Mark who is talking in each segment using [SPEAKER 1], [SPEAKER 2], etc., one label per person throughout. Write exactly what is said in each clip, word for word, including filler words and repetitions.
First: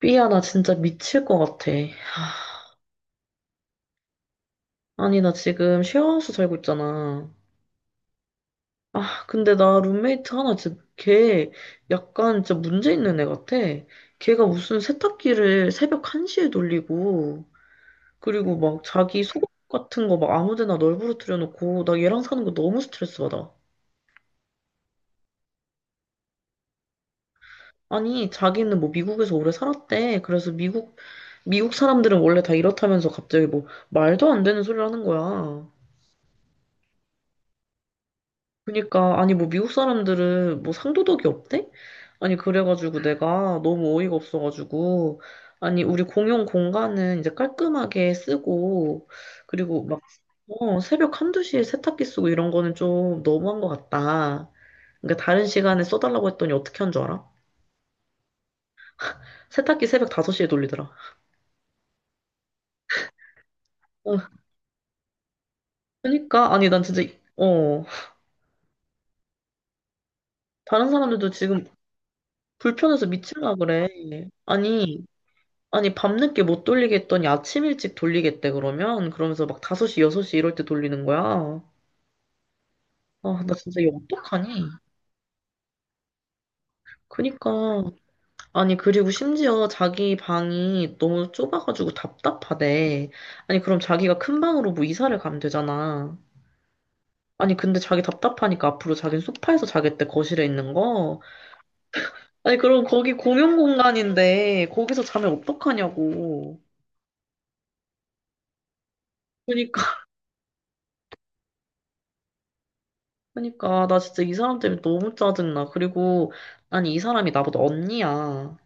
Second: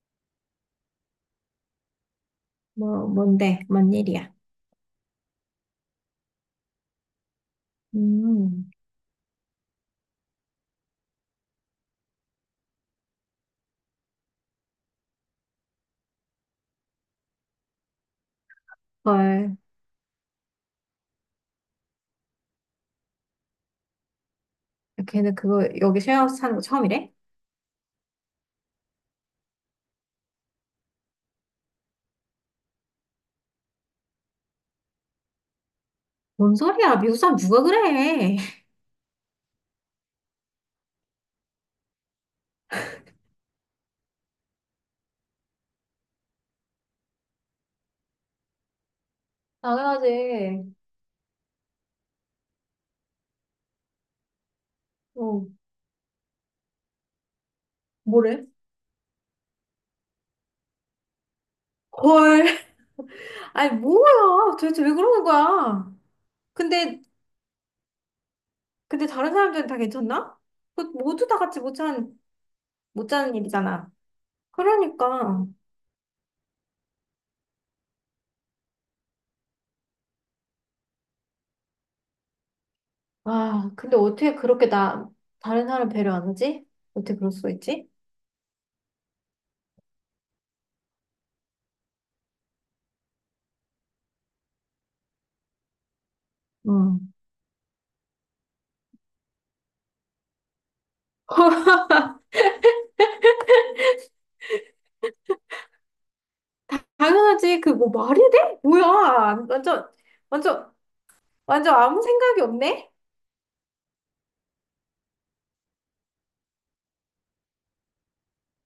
[SPEAKER 1] 삐야, 나 진짜 미칠 것 같아.
[SPEAKER 2] 뭐, 뭔데? 뭔 일이야?
[SPEAKER 1] 아니, 나 지금 쉐어하우스 살고 있잖아.
[SPEAKER 2] 음.
[SPEAKER 1] 아, 근데 나 룸메이트 하나 진짜 걔 약간 진짜 문제 있는 애 같아. 걔가 무슨 세탁기를 새벽 한 시에 돌리고, 그리고 막 자기 속옷
[SPEAKER 2] 헐.
[SPEAKER 1] 같은 거 막 아무 데나 널브러뜨려 놓고, 나 얘랑 사는 거 너무 스트레스 받아.
[SPEAKER 2] 걔는 그거, 여기 쉐어하우스 사는 거 처음이래?
[SPEAKER 1] 아니, 자기는 뭐 미국에서 오래 살았대. 그래서 미국, 미국 사람들은 원래 다 이렇다면서 갑자기 뭐 말도 안 되는 소리를 하는 거야.
[SPEAKER 2] 뭔 소리야? 미국 사람 누가 그래?
[SPEAKER 1] 그니까 아니 뭐 미국 사람들은 뭐 상도덕이 없대? 아니 그래가지고 내가 너무 어이가 없어가지고 아니 우리 공용 공간은 이제 깔끔하게 쓰고 그리고 막
[SPEAKER 2] 당연하지.
[SPEAKER 1] 어, 새벽 한두 시에 세탁기 쓰고 이런 거는 좀 너무한 것 같다. 그러니까 다른
[SPEAKER 2] 어,
[SPEAKER 1] 시간에 써달라고 했더니 어떻게 한 줄 알아?
[SPEAKER 2] 뭐래?
[SPEAKER 1] 세탁기 새벽 다섯 시에 돌리더라.
[SPEAKER 2] 헐. 아니,
[SPEAKER 1] 어,
[SPEAKER 2] 뭐야? 도대체 왜 그러는 거야?
[SPEAKER 1] 그러니까 아니 난 진짜
[SPEAKER 2] 근데,
[SPEAKER 1] 어
[SPEAKER 2] 근데 다른 사람들은 다 괜찮나? 그
[SPEAKER 1] 다른
[SPEAKER 2] 모두
[SPEAKER 1] 사람들도
[SPEAKER 2] 다 같이
[SPEAKER 1] 지금
[SPEAKER 2] 못 자는,
[SPEAKER 1] 불편해서
[SPEAKER 2] 못 자는
[SPEAKER 1] 미칠라 그래.
[SPEAKER 2] 일이잖아.
[SPEAKER 1] 아니
[SPEAKER 2] 그러니까.
[SPEAKER 1] 아니, 밤늦게 못 돌리겠더니 아침 일찍 돌리겠대, 그러면? 그러면서 막 다섯 시 여섯 시 이럴 때 돌리는 거야. 아, 나
[SPEAKER 2] 아,
[SPEAKER 1] 진짜
[SPEAKER 2] 근데
[SPEAKER 1] 이거
[SPEAKER 2] 어떻게
[SPEAKER 1] 어떡하니?
[SPEAKER 2] 그렇게 나, 다른 사람 배려 안 하지? 어떻게 그럴 수가
[SPEAKER 1] 그니까.
[SPEAKER 2] 있지?
[SPEAKER 1] 아니, 그리고 심지어 자기 방이 너무 좁아가지고 답답하대. 아니, 그럼 자기가 큰 방으로 뭐 이사를 가면 되잖아.
[SPEAKER 2] 응.
[SPEAKER 1] 아니, 근데 자기 답답하니까 앞으로 자기는 소파에서 자겠대, 거실에 있는 거. 아니, 그럼 거기 공용 공간인데, 거기서 자면 어떡하냐고.
[SPEAKER 2] 당연하지. 그 뭐 말이 돼? 뭐야.
[SPEAKER 1] 그니까
[SPEAKER 2] 완전, 완전, 완전 아무 생각이 없네?
[SPEAKER 1] 그러니까 나 진짜 이 사람 때문에 너무 짜증나. 그리고 아니 이 사람이 나보다 언니야.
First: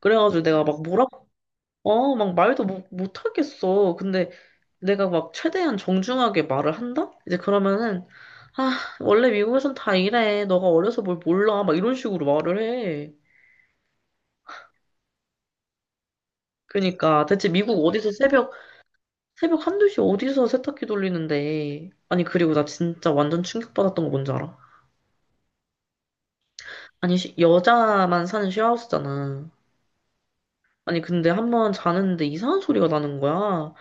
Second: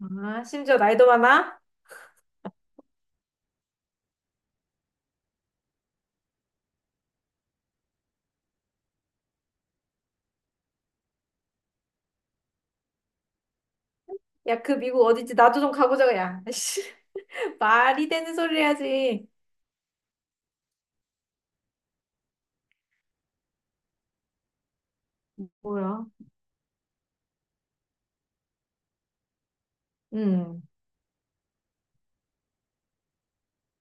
[SPEAKER 1] 그래가지고
[SPEAKER 2] 아,
[SPEAKER 1] 내가
[SPEAKER 2] 심지어
[SPEAKER 1] 막
[SPEAKER 2] 나이도
[SPEAKER 1] 뭐라
[SPEAKER 2] 많아?
[SPEAKER 1] 어 막 말도 못, 못 하겠어. 근데 내가 막 최대한 정중하게 말을 한다? 이제 그러면은 아 원래 미국에선 다 이래. 너가 어려서 뭘 몰라. 막 이런 식으로 말을 해.
[SPEAKER 2] 야, 그 미국 어디지? 나도 좀 가보자고, 야. 씨,
[SPEAKER 1] 그러니까 대체 미국
[SPEAKER 2] 말이
[SPEAKER 1] 어디서
[SPEAKER 2] 되는
[SPEAKER 1] 새벽
[SPEAKER 2] 소리 해야지.
[SPEAKER 1] 새벽 한두 시 어디서 세탁기 돌리는데 아니 그리고 나 진짜 완전 충격받았던 거 뭔지 알아?
[SPEAKER 2] 뭐야?
[SPEAKER 1] 아니 시- 여자만 사는 쉐어하우스잖아.
[SPEAKER 2] 음,
[SPEAKER 1] 아니, 근데 한 번 자는데 이상한 소리가 나는 거야.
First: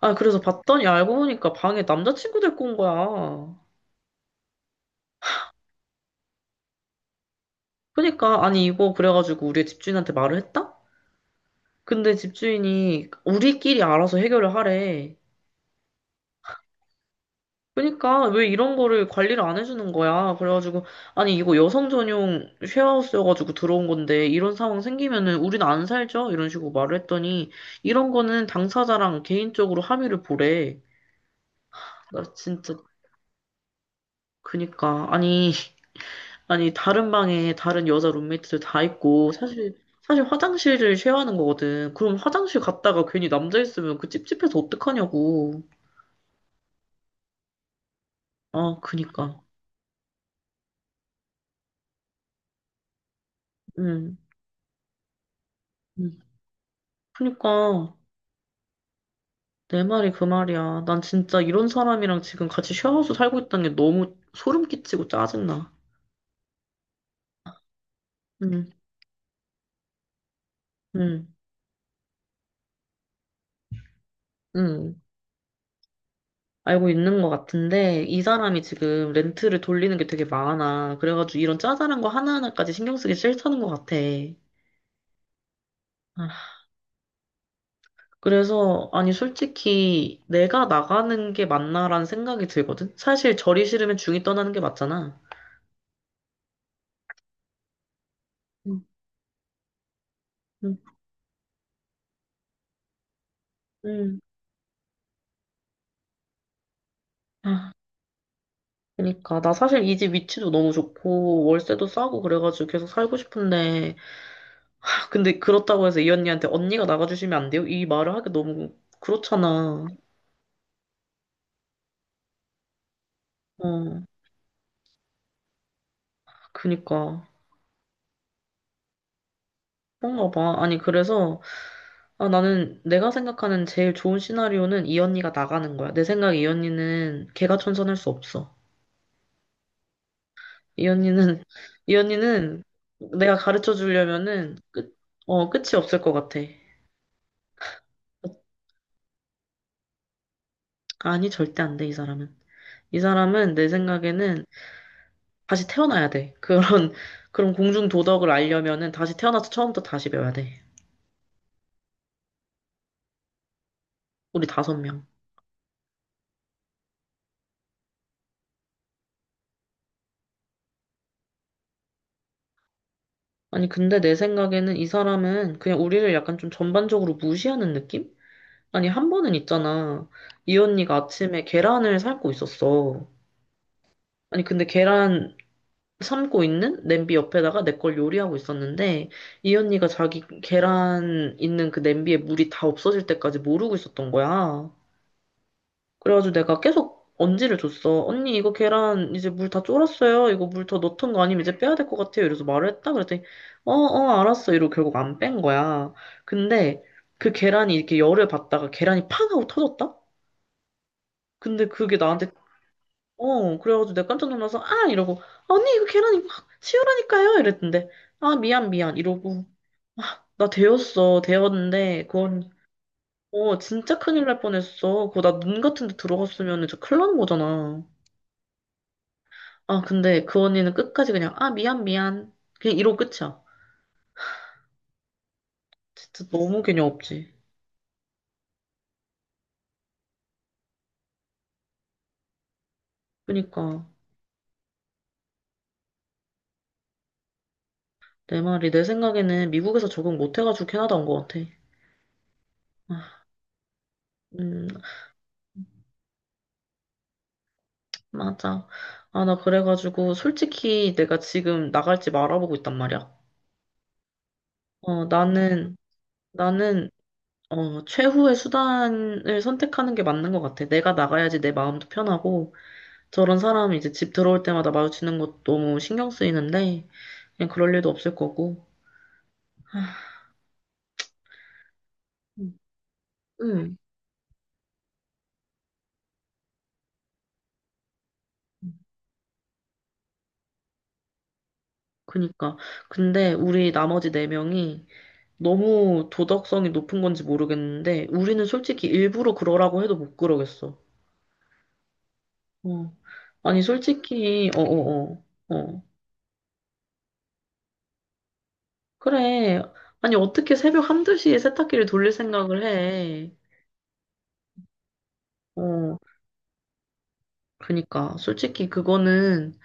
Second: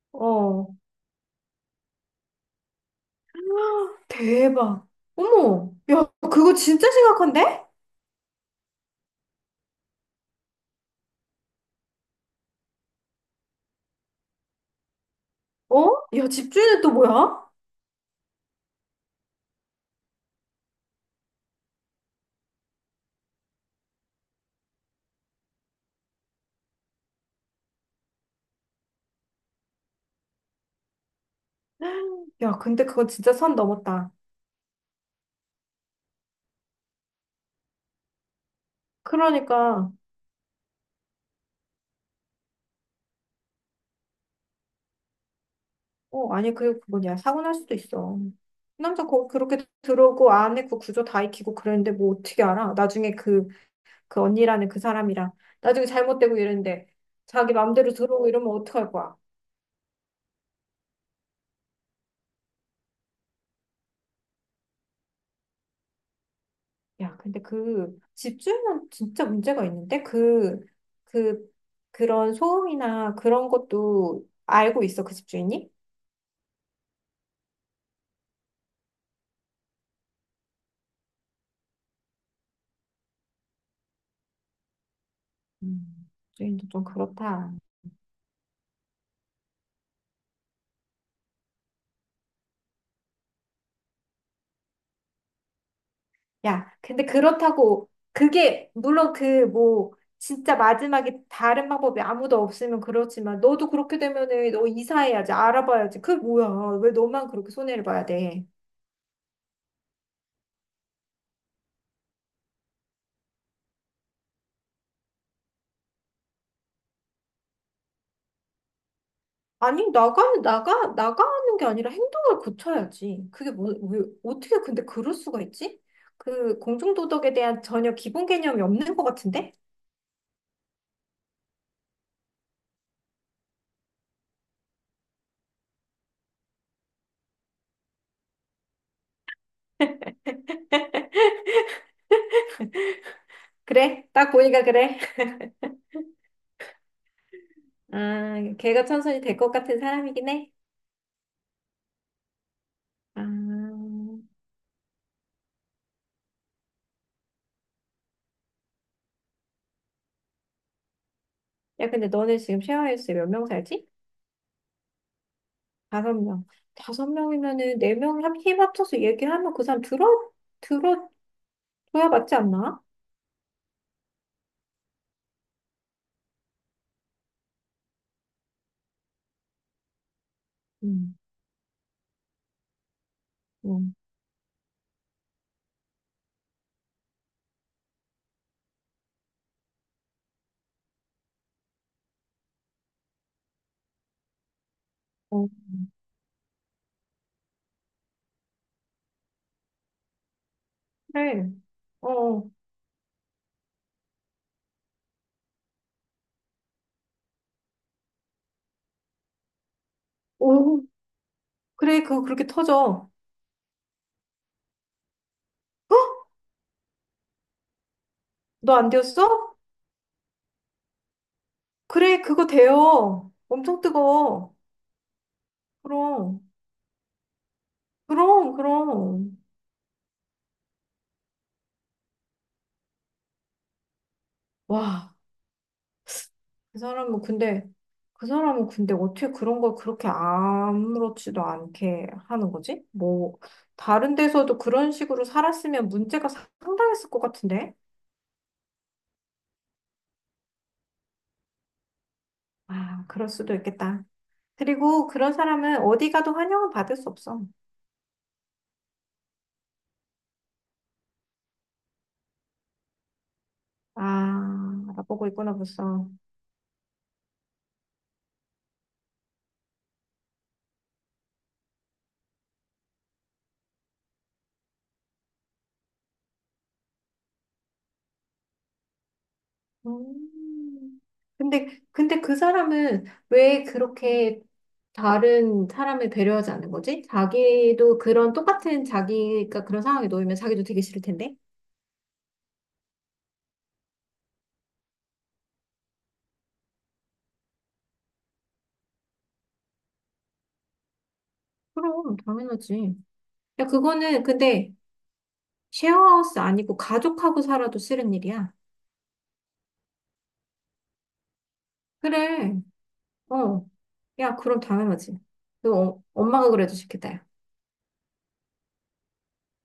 [SPEAKER 1] 아, 그래서
[SPEAKER 2] 어.
[SPEAKER 1] 봤더니 알고 보니까 방에 남자친구 데리고 온 거야.
[SPEAKER 2] 대박. 어머, 야, 그거 진짜 심각한데?
[SPEAKER 1] 그러니까, 아니, 이거 그래가지고 우리 집주인한테 말을 했다? 근데 집주인이 우리끼리 알아서 해결을 하래.
[SPEAKER 2] 어? 야, 집주인은 또 뭐야?
[SPEAKER 1] 그러니까, 왜 이런 거를 관리를 안 해주는 거야. 그래가지고, 아니, 이거 여성 전용 쉐어하우스여가지고 들어온 건데, 이런 상황 생기면은 우리는 안 살죠? 이런 식으로 말을 했더니, 이런 거는 당사자랑 개인적으로 합의를 보래. 나
[SPEAKER 2] 야,
[SPEAKER 1] 진짜,
[SPEAKER 2] 근데 그건 진짜 선 넘었다.
[SPEAKER 1] 그니까, 아니. 아니, 다른 방에 다른 여자 룸메이트들 다 있고, 사실,
[SPEAKER 2] 그러니까.
[SPEAKER 1] 사실 화장실을 쉐어하는 거거든. 그럼 화장실 갔다가 괜히 남자 있으면 그 찝찝해서 어떡하냐고.
[SPEAKER 2] 어, 아니, 그리고 그 뭐냐, 사고 날 수도 있어.
[SPEAKER 1] 아,
[SPEAKER 2] 남자 거
[SPEAKER 1] 그니까.
[SPEAKER 2] 그렇게 들어오고 안에 그 구조 다 익히고 그랬는데 뭐 어떻게 알아? 나중에 그,
[SPEAKER 1] 응,
[SPEAKER 2] 그 언니라는 그 사람이랑 나중에
[SPEAKER 1] 응.
[SPEAKER 2] 잘못되고 이랬는데 자기 맘대로
[SPEAKER 1] 그니까,
[SPEAKER 2] 들어오고 이러면 어떡할 거야?
[SPEAKER 1] 내 말이 그 말이야. 난 진짜 이런 사람이랑 지금 같이 쉐어하우스 살고 있다는 게 너무 소름 끼치고 짜증나.
[SPEAKER 2] 야, 근데 그
[SPEAKER 1] 응,
[SPEAKER 2] 집주인은 진짜 문제가 있는데 그,
[SPEAKER 1] 응,
[SPEAKER 2] 그, 그런 소음이나 그런 것도 알고
[SPEAKER 1] 응.
[SPEAKER 2] 있어, 그 집주인이?
[SPEAKER 1] 알고 있는 것 같은데, 이 사람이 지금 렌트를 돌리는 게 되게 많아. 그래가지고 이런 짜잘한 거 하나하나까지 신경 쓰기 싫다는 것 같아.
[SPEAKER 2] 음,
[SPEAKER 1] 아.
[SPEAKER 2] 집주인도 좀 그렇다.
[SPEAKER 1] 그래서, 아니, 솔직히 내가 나가는 게 맞나라는 생각이 들거든? 사실 절이 싫으면 중이 떠나는 게 맞잖아.
[SPEAKER 2] 야, 근데 그렇다고 그게
[SPEAKER 1] 음.
[SPEAKER 2] 물론 그 뭐 진짜
[SPEAKER 1] 음,
[SPEAKER 2] 마지막에 다른 방법이 아무도 없으면 그렇지만 너도 그렇게
[SPEAKER 1] 음.
[SPEAKER 2] 되면은 너 이사해야지 알아봐야지. 그게 뭐야. 왜 너만 그렇게
[SPEAKER 1] 아,
[SPEAKER 2] 손해를 봐야 돼?
[SPEAKER 1] 그러니까. 나 사실 이 집 위치도 너무 좋고, 월세도 싸고 그래가지고 계속 살고 싶은데, 하, 근데 그렇다고 해서 이 언니한테 언니가 나가주시면 안 돼요? 이 말을 하기 너무 그렇잖아.
[SPEAKER 2] 아니 나가 나가 나가는 게 아니라 행동을 고쳐야지. 그게 뭐, 왜,
[SPEAKER 1] 어,
[SPEAKER 2] 어떻게 근데 그럴 수가 있지? 그
[SPEAKER 1] 그니까.
[SPEAKER 2] 공중도덕에 대한 전혀 기본 개념이 없는 것 같은데?
[SPEAKER 1] 그런가 봐. 아니, 그래서, 아, 나는 내가 생각하는 제일 좋은 시나리오는 이 언니가 나가는 거야. 내 생각에 이 언니는 걔가 천선할 수 없어. 이 언니는, 이 언니는 내가 가르쳐
[SPEAKER 2] 그래, 딱
[SPEAKER 1] 주려면은
[SPEAKER 2] 보니까
[SPEAKER 1] 끝,
[SPEAKER 2] 그래.
[SPEAKER 1] 어, 끝이 없을 것 같아.
[SPEAKER 2] 아, 걔가 천선이 될 것 같은 사람이긴 해.
[SPEAKER 1] 아니, 절대 안 돼, 이 사람은. 이
[SPEAKER 2] 아...
[SPEAKER 1] 사람은 내 생각에는 다시 태어나야 돼. 그런, 그런 공중 도덕을 알려면은 다시 태어나서 처음부터 다시 배워야 돼.
[SPEAKER 2] 야, 근데 너네 지금 쉐어하우스 몇 명 살지?
[SPEAKER 1] 우리 다섯 명.
[SPEAKER 2] 다섯 명. 다섯 명이면은 네 명 힘 합쳐서 얘기하면 그 사람 들어, 들어줘야 맞지 않나?
[SPEAKER 1] 아니, 근데 내 생각에는 이 사람은 그냥 우리를 약간 좀 전반적으로 무시하는 느낌? 아니, 한 번은 있잖아. 이 언니가
[SPEAKER 2] 응.
[SPEAKER 1] 아침에 계란을 삶고 있었어.
[SPEAKER 2] 응.
[SPEAKER 1] 아니, 근데 계란 삶고 있는 냄비 옆에다가 내 걸 요리하고 있었는데 이 언니가 자기 계란 있는 그 냄비에 물이 다 없어질 때까지 모르고 있었던 거야.
[SPEAKER 2] 어,
[SPEAKER 1] 그래가지고 내가 계속 언지를 줬어. 언니 이거 계란 이제 물 다 쫄았어요. 이거 물 더 넣던 거 아니면
[SPEAKER 2] 그래.
[SPEAKER 1] 이제 빼야 될 것
[SPEAKER 2] 어,
[SPEAKER 1] 같아요. 이래서
[SPEAKER 2] 어.
[SPEAKER 1] 말을 했다. 그랬더니 어어 알았어. 이러고 결국 안 뺀 거야. 근데 그 계란이 이렇게 열을 받다가 계란이 팡 하고 터졌다?
[SPEAKER 2] 오,
[SPEAKER 1] 근데 그게
[SPEAKER 2] 그래, 그거
[SPEAKER 1] 나한테
[SPEAKER 2] 그렇게 터져.
[SPEAKER 1] 어, 그래가지고 내가 깜짝 놀라서, 아! 이러고, 언니, 이거
[SPEAKER 2] 어?
[SPEAKER 1] 계란 이거 치우라니까요? 이랬는데, 아, 미안,
[SPEAKER 2] 너 안
[SPEAKER 1] 미안. 이러고,
[SPEAKER 2] 되었어?
[SPEAKER 1] 나 데웠어. 데웠는데,
[SPEAKER 2] 그래, 그거
[SPEAKER 1] 그건,
[SPEAKER 2] 돼요.
[SPEAKER 1] 어,
[SPEAKER 2] 엄청
[SPEAKER 1] 진짜 큰일 날
[SPEAKER 2] 뜨거워.
[SPEAKER 1] 뻔했어. 그거 나 눈 같은 데
[SPEAKER 2] 그럼,
[SPEAKER 1] 들어갔으면 진짜 큰일 나는 거잖아.
[SPEAKER 2] 그럼, 그럼.
[SPEAKER 1] 아, 근데 그 언니는 끝까지 그냥, 아, 미안, 미안. 그냥 이러고 끝이야.
[SPEAKER 2] 와.
[SPEAKER 1] 진짜 너무
[SPEAKER 2] 그
[SPEAKER 1] 개념
[SPEAKER 2] 사람은
[SPEAKER 1] 없지.
[SPEAKER 2] 근데 그 사람은 근데 어떻게 그런 걸 그렇게 아무렇지도 않게 하는 거지? 뭐
[SPEAKER 1] 그니까,
[SPEAKER 2] 다른 데서도 그런 식으로 살았으면 문제가 상당했을 것 같은데?
[SPEAKER 1] 내 말이, 내 생각에는 미국에서 적응 못 해가지고 캐나다 온 것 같아.
[SPEAKER 2] 아,
[SPEAKER 1] 아,
[SPEAKER 2] 그럴 수도 있겠다.
[SPEAKER 1] 음,
[SPEAKER 2] 그리고 그런 사람은 어디 가도 환영은 받을 수 없어.
[SPEAKER 1] 맞아. 아, 나 그래가지고, 솔직히 내가 지금 나갈지 말아보고 있단 말이야.
[SPEAKER 2] 아,
[SPEAKER 1] 어,
[SPEAKER 2] 알아보고 있구나
[SPEAKER 1] 나는,
[SPEAKER 2] 벌써.
[SPEAKER 1] 나는, 어, 최후의 수단을 선택하는 게 맞는 것 같아. 내가 나가야지 내 마음도 편하고, 저런 사람이 이제 집 들어올 때마다 마주치는 것도 너무 신경 쓰이는데, 그냥 그럴 일도 없을 거고.
[SPEAKER 2] 음. 근데 근데 그
[SPEAKER 1] 음,
[SPEAKER 2] 사람은 왜
[SPEAKER 1] 음,
[SPEAKER 2] 그렇게 다른 사람을 배려하지 않는 거지? 자기도 그런 똑같은 자기가 그런 상황에 놓이면 자기도 되게 싫을 텐데?
[SPEAKER 1] 그니까. 근데 우리 나머지 네 명이 너무 도덕성이 높은 건지 모르겠는데, 우리는 솔직히 일부러 그러라고 해도 못 그러겠어.
[SPEAKER 2] 그럼,
[SPEAKER 1] 어.
[SPEAKER 2] 당연하지.
[SPEAKER 1] 아니,
[SPEAKER 2] 야, 그거는
[SPEAKER 1] 솔직히,
[SPEAKER 2] 근데
[SPEAKER 1] 어어어. 어, 어, 어.
[SPEAKER 2] 쉐어하우스 아니고 가족하고 살아도 싫은 일이야.
[SPEAKER 1] 그래. 아니, 어떻게 새벽 한두 시에 세탁기를 돌릴
[SPEAKER 2] 그래,
[SPEAKER 1] 생각을 해?
[SPEAKER 2] 어. 야, 그럼 당연하지. 너
[SPEAKER 1] 어,
[SPEAKER 2] 어- 엄마가 그래도 싫겠다, 야.
[SPEAKER 1] 그니까. 솔직히 그거는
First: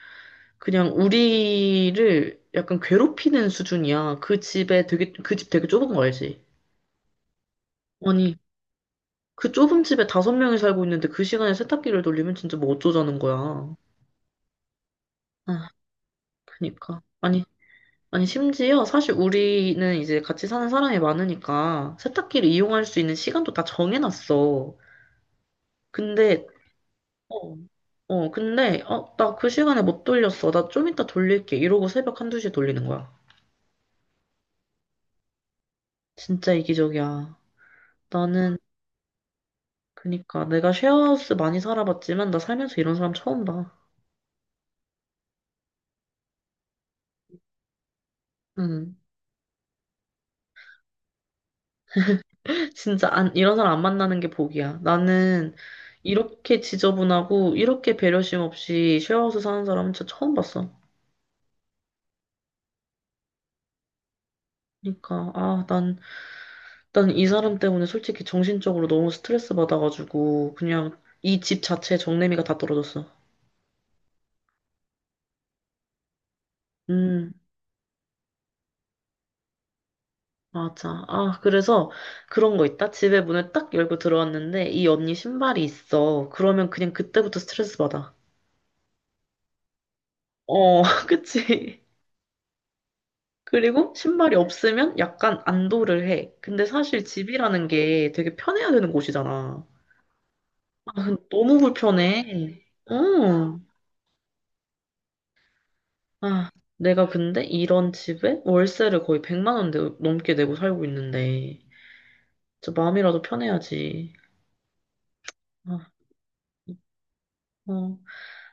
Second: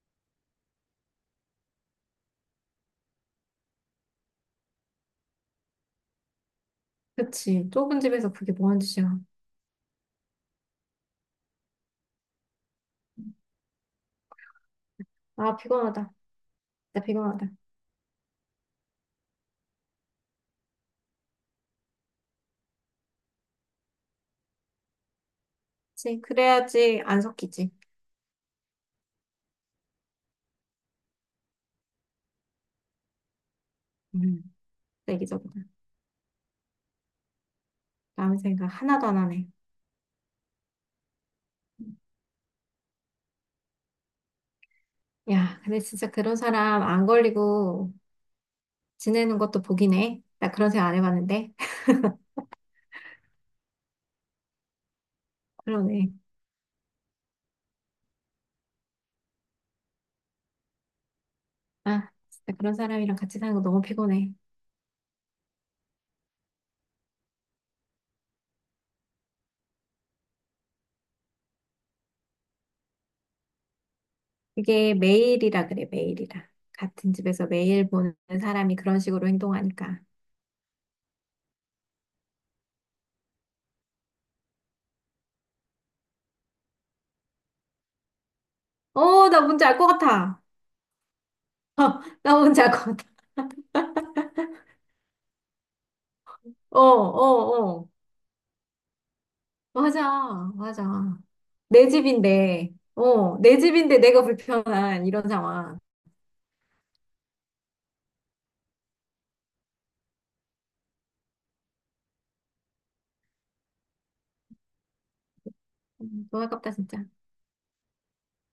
[SPEAKER 1] 그냥 우리를 약간 괴롭히는 수준이야. 그 집에 되게, 그 집 되게 좁은 거 알지?
[SPEAKER 2] 그치. 좁은 집에서
[SPEAKER 1] 아니,
[SPEAKER 2] 그게 뭐 하는 짓이야.
[SPEAKER 1] 그 좁은 집에 다섯 명이 살고 있는데 그 시간에 세탁기를 돌리면 진짜 뭐 어쩌자는 거야.
[SPEAKER 2] 아,
[SPEAKER 1] 아,
[SPEAKER 2] 피곤하다. 나
[SPEAKER 1] 그니까. 아니,
[SPEAKER 2] 피곤하다.
[SPEAKER 1] 아니, 심지어 사실 우리는 이제 같이 사는 사람이 많으니까 세탁기를 이용할 수 있는 시간도 다 정해놨어.
[SPEAKER 2] 그치.
[SPEAKER 1] 근데,
[SPEAKER 2] 그래야지 안
[SPEAKER 1] 어,
[SPEAKER 2] 섞이지.
[SPEAKER 1] 어, 근데, 어, 나 그 시간에 못 돌렸어. 나 좀 이따 돌릴게. 이러고 새벽 한두 시에 돌리는 거야.
[SPEAKER 2] 음, 내 기적이다.
[SPEAKER 1] 진짜 이기적이야.
[SPEAKER 2] 남의
[SPEAKER 1] 나는,
[SPEAKER 2] 생각 하나도 안 하네.
[SPEAKER 1] 그니까, 내가 쉐어하우스 많이 살아봤지만, 나 살면서 이런 사람 처음 봐.
[SPEAKER 2] 야, 근데 진짜 그런 사람 안 걸리고
[SPEAKER 1] 응.
[SPEAKER 2] 지내는 것도 복이네. 나 그런 생각 안 해봤는데.
[SPEAKER 1] 진짜, 안, 이런 사람 안 만나는 게 복이야. 나는,
[SPEAKER 2] 그러네.
[SPEAKER 1] 이렇게 지저분하고, 이렇게 배려심 없이 쉐어하우스 사는 사람은 진짜 처음 봤어.
[SPEAKER 2] 아, 진짜 그런 사람이랑 같이 사는 거 너무 피곤해.
[SPEAKER 1] 그니까, 아, 난, 난 이 사람 때문에 솔직히 정신적으로 너무 스트레스 받아가지고, 그냥, 이 집 자체에 정내미가 다 떨어졌어.
[SPEAKER 2] 이게 매일이라 그래, 매일이라. 같은
[SPEAKER 1] 음.
[SPEAKER 2] 집에서 매일 보는 사람이 그런 식으로 행동하니까.
[SPEAKER 1] 맞아. 아, 그래서 그런 거 있다. 집에 문을 딱 열고 들어왔는데 이 언니 신발이 있어. 그러면 그냥 그때부터 스트레스 받아.
[SPEAKER 2] 어, 나 뭔지 알 것 같아.
[SPEAKER 1] 어, 그치.
[SPEAKER 2] 나 뭔지 알 것 같아.
[SPEAKER 1] 그리고 신발이 없으면 약간 안도를 해. 근데
[SPEAKER 2] 어,
[SPEAKER 1] 사실 집이라는
[SPEAKER 2] 어, 어.
[SPEAKER 1] 게 되게 편해야 되는 곳이잖아.
[SPEAKER 2] 맞아,
[SPEAKER 1] 아,
[SPEAKER 2] 맞아.
[SPEAKER 1] 근데 너무
[SPEAKER 2] 내
[SPEAKER 1] 불편해.
[SPEAKER 2] 집인데, 어, 내
[SPEAKER 1] 어.
[SPEAKER 2] 집인데 내가 불편한 이런 상황.
[SPEAKER 1] 아, 내가 근데 이런 집에 월세를 거의 백만 원 내- 넘게 내고 살고 있는데 진짜 마음이라도 편해야지. 아,
[SPEAKER 2] 음, 너무 아깝다, 진짜.
[SPEAKER 1] 어,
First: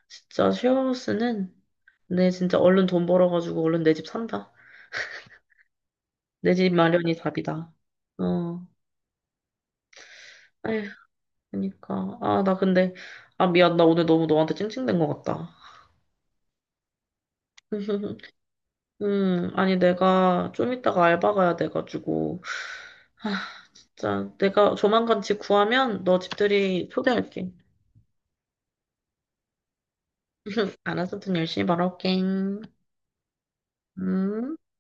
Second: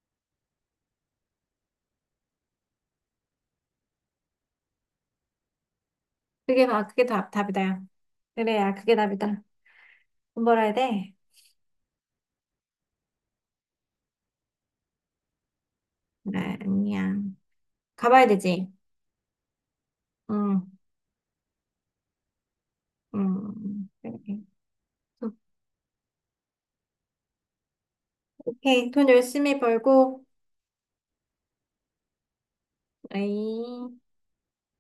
[SPEAKER 1] 진짜 쉐어하우스는 네, 진짜 얼른 돈 벌어가지고 얼른 내 집 산다. 내
[SPEAKER 2] 그게,
[SPEAKER 1] 집
[SPEAKER 2] 막- 그게
[SPEAKER 1] 마련이
[SPEAKER 2] 다, 답이다.
[SPEAKER 1] 답이다.
[SPEAKER 2] 야. 그래,
[SPEAKER 1] 어,
[SPEAKER 2] 야, 그게 답이다. 돈 벌어야
[SPEAKER 1] 에휴,
[SPEAKER 2] 돼.
[SPEAKER 1] 그니까. 아, 나 근데, 아, 미안. 나 오늘 너무 너한테 찡찡댄 것 같다.
[SPEAKER 2] 아니야. 가봐야 되지.
[SPEAKER 1] 음, 아니, 내가
[SPEAKER 2] 응,
[SPEAKER 1] 좀 이따가 알바 가야 돼가지고.
[SPEAKER 2] 응. 음,
[SPEAKER 1] 아,
[SPEAKER 2] 음.
[SPEAKER 1] 진짜,
[SPEAKER 2] 그래.
[SPEAKER 1] 내가 조만간 집 구하면 너 집들이 초대할게.
[SPEAKER 2] 오케이. 돈 열심히 벌고,
[SPEAKER 1] 알았어, 돈 열심히 벌어올게.
[SPEAKER 2] 에이.
[SPEAKER 1] 음.